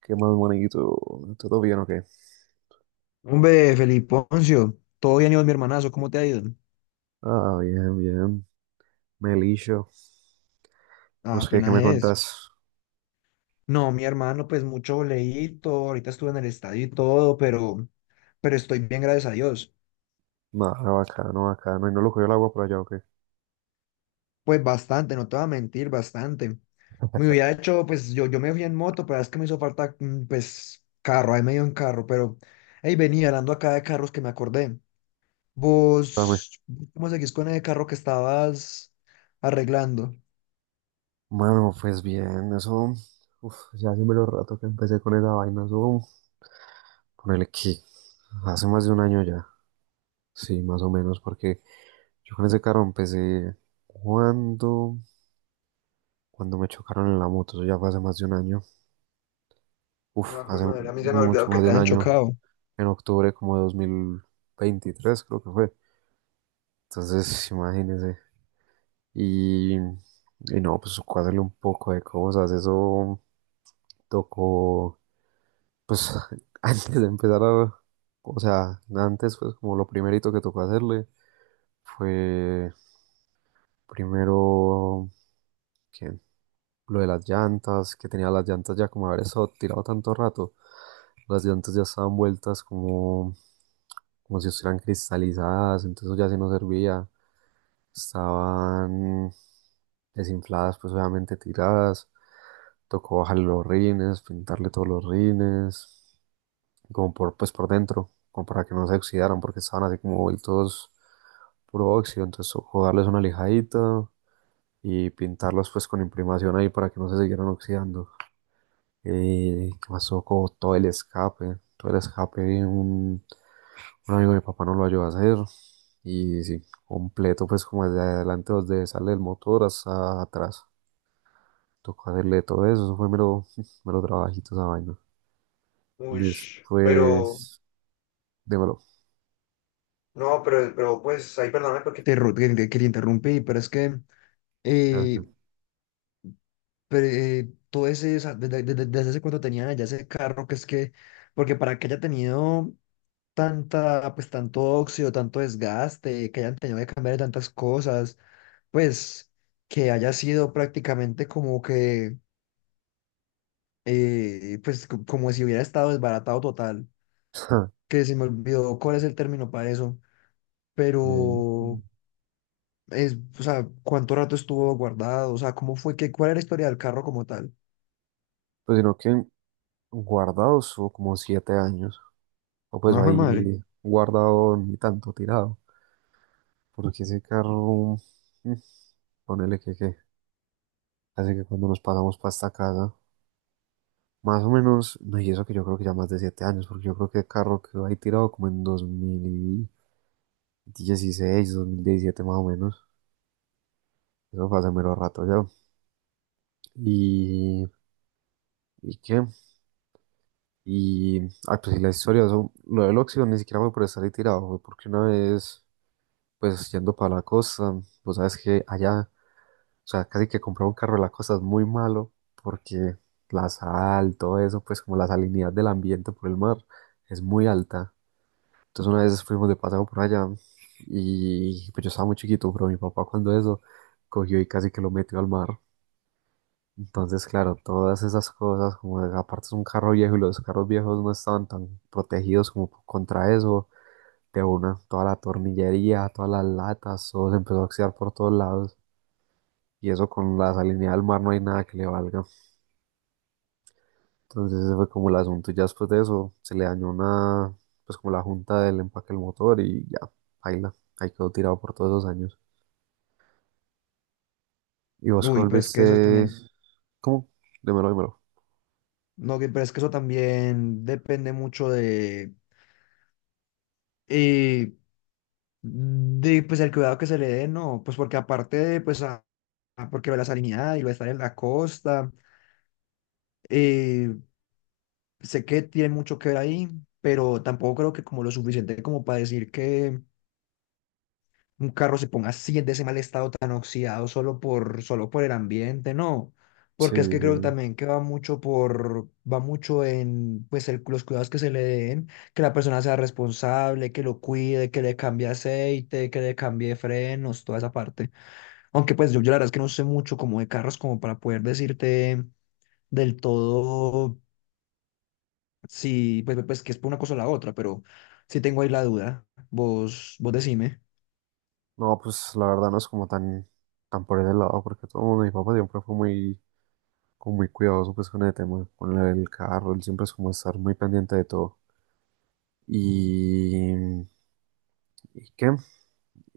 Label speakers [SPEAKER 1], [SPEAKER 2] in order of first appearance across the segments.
[SPEAKER 1] ¿Qué más bonito? ¿Todo bien o qué?
[SPEAKER 2] Hombre, Feliponcio, todo bien, Iván, mi hermanazo, ¿cómo te ha ido?
[SPEAKER 1] Ah, bien, bien. Melillo.
[SPEAKER 2] Ah,
[SPEAKER 1] Pues qué, ¿qué
[SPEAKER 2] apenas
[SPEAKER 1] me
[SPEAKER 2] es.
[SPEAKER 1] contás?
[SPEAKER 2] No, mi hermano, pues mucho leíto, ahorita estuve en el estadio y todo, pero estoy bien, gracias a Dios.
[SPEAKER 1] Nada, bacano, bacano. ¿Y no lo cogió el agua por allá o qué?
[SPEAKER 2] Pues bastante, no te voy a mentir, bastante. Me hubiera hecho, pues yo me fui en moto, pero es que me hizo falta, pues, carro, ahí medio en carro, pero, hey, venía hablando acá de carros que me acordé.
[SPEAKER 1] Dame.
[SPEAKER 2] ¿Vos cómo seguís con ese carro que estabas arreglando?
[SPEAKER 1] Mano, pues bien, eso. Uf, ya hace mero rato que empecé con esa vaina. Eso, ponele que hace más de un año ya. Sí, más o menos, porque yo con ese carro empecé cuando, cuando me chocaron en la moto. Eso ya fue hace más de un año. Uf,
[SPEAKER 2] Ah,
[SPEAKER 1] hace
[SPEAKER 2] joder, madre, a mí se me ha olvidado
[SPEAKER 1] mucho
[SPEAKER 2] que
[SPEAKER 1] más de
[SPEAKER 2] te
[SPEAKER 1] un
[SPEAKER 2] han
[SPEAKER 1] año.
[SPEAKER 2] chocado.
[SPEAKER 1] En octubre como de 2023, creo que fue. Entonces, imagínese. Y no, pues cuádrele un poco de cosas. Eso tocó, pues antes de empezar a, o sea, antes pues como lo primerito que tocó hacerle fue primero que lo de las llantas, que tenía las llantas ya como haber estado tirado tanto rato. Las llantas ya estaban vueltas como, como si estuvieran cristalizadas, entonces eso ya sí no servía. Estaban desinfladas, pues obviamente tiradas. Tocó bajarle los rines, pintarle todos los rines, como por, pues por dentro, como para que no se oxidaran, porque estaban así como vueltos puro óxido. Entonces tocó darles una lijadita y pintarlos pues con imprimación ahí para que no se siguieran oxidando. ¿Qué pasó con todo el escape? Todo el escape, un amigo de mi papá no lo ayudó a hacer. Y sí, completo, pues como desde adelante, donde sale el motor hasta atrás. Tocó hacerle todo eso, eso fue mero, mero trabajito esa vaina.
[SPEAKER 2] Uy, pero,
[SPEAKER 1] Después, démelo.
[SPEAKER 2] no, pero pues ahí perdóname porque te, que te interrumpí, pero es que
[SPEAKER 1] Creo que-
[SPEAKER 2] eh, pero todo ese, desde, desde hace cuando tenía ya ese carro, que es que, porque para que haya tenido tanta, pues tanto óxido, tanto desgaste, que hayan tenido que cambiar tantas cosas, pues que haya sido prácticamente como que, pues como si hubiera estado desbaratado total, que se me olvidó cuál es el término para eso,
[SPEAKER 1] Eh,
[SPEAKER 2] pero... Es, o sea, ¿cuánto rato estuvo guardado? O sea, ¿cómo fue que, cuál era la historia del carro como tal?
[SPEAKER 1] Pues sino que guardado estuvo como siete años. O pues
[SPEAKER 2] No fue madre.
[SPEAKER 1] ahí guardado ni tanto tirado. Porque ese carro, mm, ponele que, que. Así que cuando nos pasamos para esta casa, más o menos, no, y eso que yo creo que ya más de siete años, porque yo creo que el carro quedó ahí tirado como en 2016, 2017 más o menos. Eso fue hace mero rato ya. Y, ¿Y qué? Y, ah, pues sí, la historia, eso, lo del óxido ni siquiera fue por estar ahí tirado, fue porque una vez, pues yendo para la costa, pues sabes que allá. O sea, casi que comprar un carro de la costa es muy malo porque la sal, todo eso, pues como la salinidad del ambiente por el mar es muy alta. Entonces una vez fuimos de paseo por allá y pues yo estaba muy chiquito, pero mi papá cuando eso cogió y casi que lo metió al mar. Entonces, claro, todas esas cosas, como de- aparte es un carro viejo y los carros viejos no estaban tan protegidos como contra eso, de una, toda la tornillería, todas las latas, todo se empezó a oxidar por todos lados. Y eso con la salinidad del mar no hay nada que le valga. Entonces ese fue como el asunto. Y ya después de eso se le dañó una, pues como la junta del empaque del motor y ya, baila. Ahí quedó tirado por todos esos años. Y vos
[SPEAKER 2] Uy, pero es que eso es
[SPEAKER 1] volviste,
[SPEAKER 2] también,
[SPEAKER 1] ¿cómo? Dímelo, dímelo.
[SPEAKER 2] no, pero es que eso también depende mucho eh, de, pues, el cuidado que se le dé, ¿no? Pues porque aparte de, pues, porque la salinidad y lo de estar en la costa, eh, sé que tiene mucho que ver ahí, pero tampoco creo que como lo suficiente como para decir que un carro se ponga así en ese mal estado tan oxidado solo por, solo por el ambiente, no.
[SPEAKER 1] Sí,
[SPEAKER 2] Porque es que creo
[SPEAKER 1] sí.
[SPEAKER 2] también que va mucho por, va mucho en, pues, los cuidados que se le den, que la persona sea responsable, que lo cuide, que le cambie aceite, que le cambie frenos, toda esa parte. Aunque pues yo la verdad es que no sé mucho como de carros como para poder decirte del todo si, pues, pues que es por una cosa o la otra, pero sí tengo ahí la duda. Vos decime.
[SPEAKER 1] No, pues la verdad no es como tan, tan por ese lado, porque todo el mundo, mi papá siempre fue muy, como muy cuidadoso pues con el tema, con el carro, él siempre es como estar muy pendiente de todo. Y, ¿Y qué?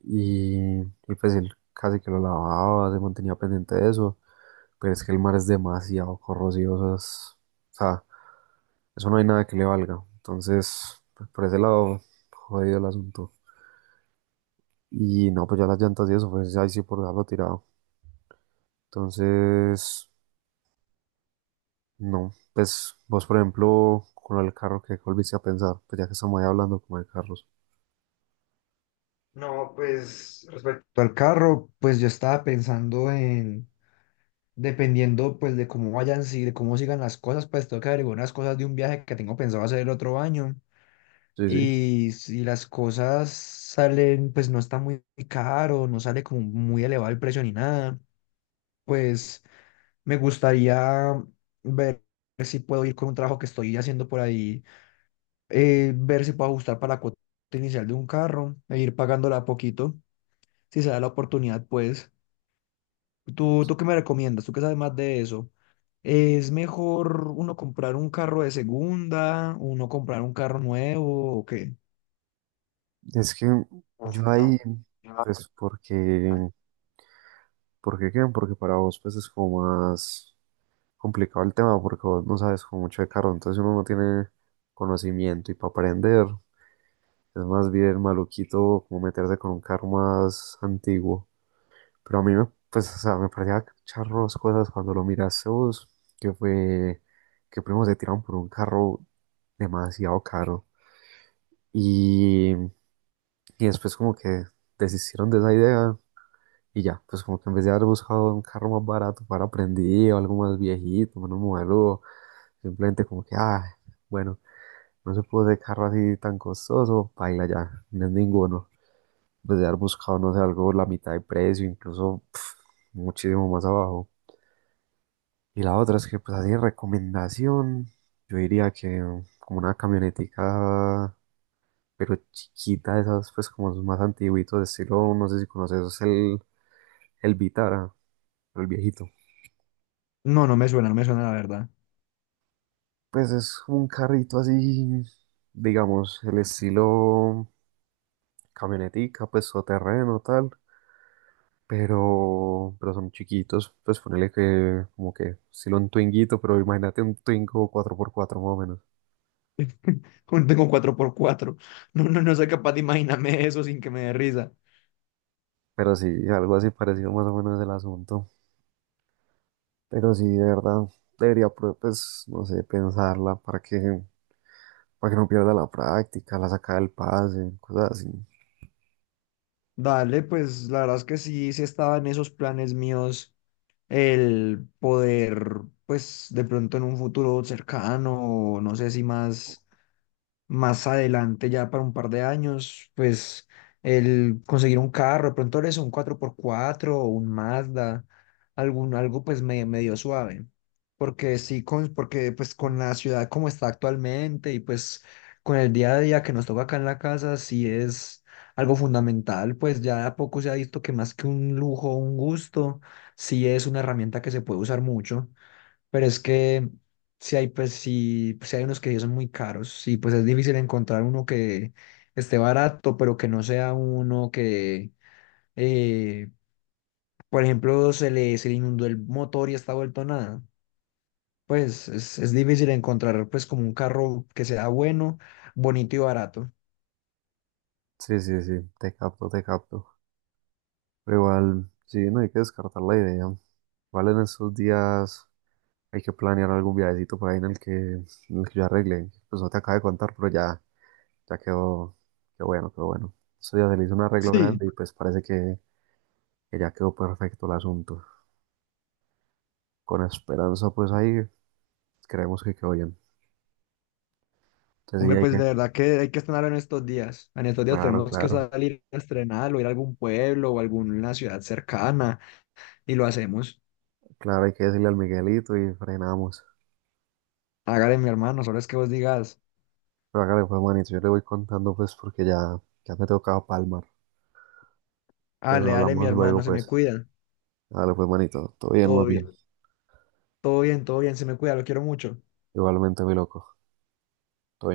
[SPEAKER 1] Y pues él casi que lo lavaba, se mantenía pendiente de eso. Pero es que el mar es demasiado corrosivo, o es- o sea, eso no hay nada que le valga. Entonces, pues, por ese lado, jodido el asunto. Y no, pues ya las llantas y eso, pues ahí sí por dejarlo tirado. Entonces, no, pues vos, por ejemplo, con el carro que volviste a pensar, pues ya que estamos ahí hablando como de carros.
[SPEAKER 2] No, pues respecto al carro, pues yo estaba pensando en, dependiendo pues de cómo vayan, si, de cómo sigan las cosas, pues tengo que averiguar unas cosas de un viaje que tengo pensado hacer el otro año.
[SPEAKER 1] Sí, sí.
[SPEAKER 2] Y si las cosas salen, pues no está muy caro, no sale como muy elevado el precio ni nada, pues me gustaría ver si puedo ir con un trabajo que estoy haciendo por ahí, ver si puedo ajustar para la cuota inicial de un carro e ir pagándola a poquito, si se da la oportunidad, pues. ¿Tú qué me recomiendas? ¿Tú qué sabes más de eso? ¿Es mejor uno comprar un carro de segunda, uno comprar un carro nuevo o qué?
[SPEAKER 1] Es que yo ahí, pues porque ¿por qué qué? Porque para vos pues es como más complicado el tema porque vos no sabes como mucho de carro, entonces uno no tiene conocimiento y para aprender es más bien maluquito como meterse con un carro más antiguo. Pero a mí me, pues, o sea, me parecía charros cosas cuando lo miraste vos, que fue que primero se tiraron por un carro demasiado caro y después como que desistieron de esa idea. Y ya, pues como que en vez de haber buscado un carro más barato para aprendido, algo más viejito, menos modelo, simplemente como que, ah, bueno, no se puede de carro así tan costoso, paila ya, no es ninguno. En vez de haber buscado, no sé, algo la mitad de precio, incluso pf, muchísimo más abajo. Y la otra es que, pues así, de recomendación, yo diría que como una camionetica, pero chiquita, de esas, pues como más antiguitos, estilo, no sé si conoces, es el Vitara, pero el viejito.
[SPEAKER 2] No, no me suena, no me suena la verdad.
[SPEAKER 1] Pues es un carrito así, digamos, el estilo camionetica, pues o terreno, tal, pero son chiquitos, pues ponele que como que estilo un Twinguito, pero imagínate un Twingo cuatro por cuatro más o menos,
[SPEAKER 2] Tengo cuatro por cuatro. No, no, no soy capaz de imaginarme eso sin que me dé risa.
[SPEAKER 1] pero sí, algo así parecido más o menos el asunto, pero sí, de verdad, debería, pro- pues, no sé, pensarla para que no pierda la práctica, la sacada del pase, cosas así.
[SPEAKER 2] Dale, pues la verdad es que sí, sí estaba en esos planes míos el poder, pues de pronto en un futuro cercano, no sé si más, más adelante, ya para un par de años, pues el conseguir un carro, de pronto eso un cuatro por cuatro o un Mazda, algún, algo pues medio suave. Porque sí, con, porque pues con la ciudad como está actualmente y pues con el día a día que nos toca acá en la casa, sí es algo fundamental, pues ya de a poco se ha visto que más que un lujo, un gusto, sí es una herramienta que se puede usar mucho. Pero es que si hay, pues, si hay unos que sí son muy caros, y pues es difícil encontrar uno que esté barato, pero que no sea uno que, eh, por ejemplo, se le inundó el motor y está vuelto nada. Pues es difícil encontrar pues como un carro que sea bueno, bonito y barato.
[SPEAKER 1] Sí, sí, sí, te capto, te capto. Pero igual, sí, no hay que descartar la idea. Igual en estos días hay que planear algún viajecito por ahí en el que yo arregle. Pues no te acabo de contar, pero ya, ya quedó, qué bueno, qué bueno. Eso ya se le hizo un arreglo
[SPEAKER 2] Sí,
[SPEAKER 1] grande y pues parece que ya quedó perfecto el asunto. Con esperanza, pues ahí creemos que quedó bien. Entonces sí,
[SPEAKER 2] hombre,
[SPEAKER 1] hay
[SPEAKER 2] pues
[SPEAKER 1] que,
[SPEAKER 2] de verdad que hay que estrenar en estos días. En estos días
[SPEAKER 1] claro,
[SPEAKER 2] tenemos que
[SPEAKER 1] claro,
[SPEAKER 2] salir a estrenar o ir a algún pueblo o alguna ciudad cercana y lo hacemos.
[SPEAKER 1] claro, hay que decirle al Miguelito y frenamos.
[SPEAKER 2] Hágale mi hermano, solo es que vos digas,
[SPEAKER 1] Pero hágale pues, manito, yo le voy contando pues porque ya, ya me tocaba palmar. Entonces
[SPEAKER 2] dale, dale mi
[SPEAKER 1] hablamos
[SPEAKER 2] hermano,
[SPEAKER 1] luego,
[SPEAKER 2] se me
[SPEAKER 1] pues.
[SPEAKER 2] cuida,
[SPEAKER 1] Dale, pues, manito. Todo bien, más
[SPEAKER 2] todo
[SPEAKER 1] bien.
[SPEAKER 2] bien, todo bien, todo bien, se me cuida, lo quiero mucho.
[SPEAKER 1] Igualmente, mi loco. Todo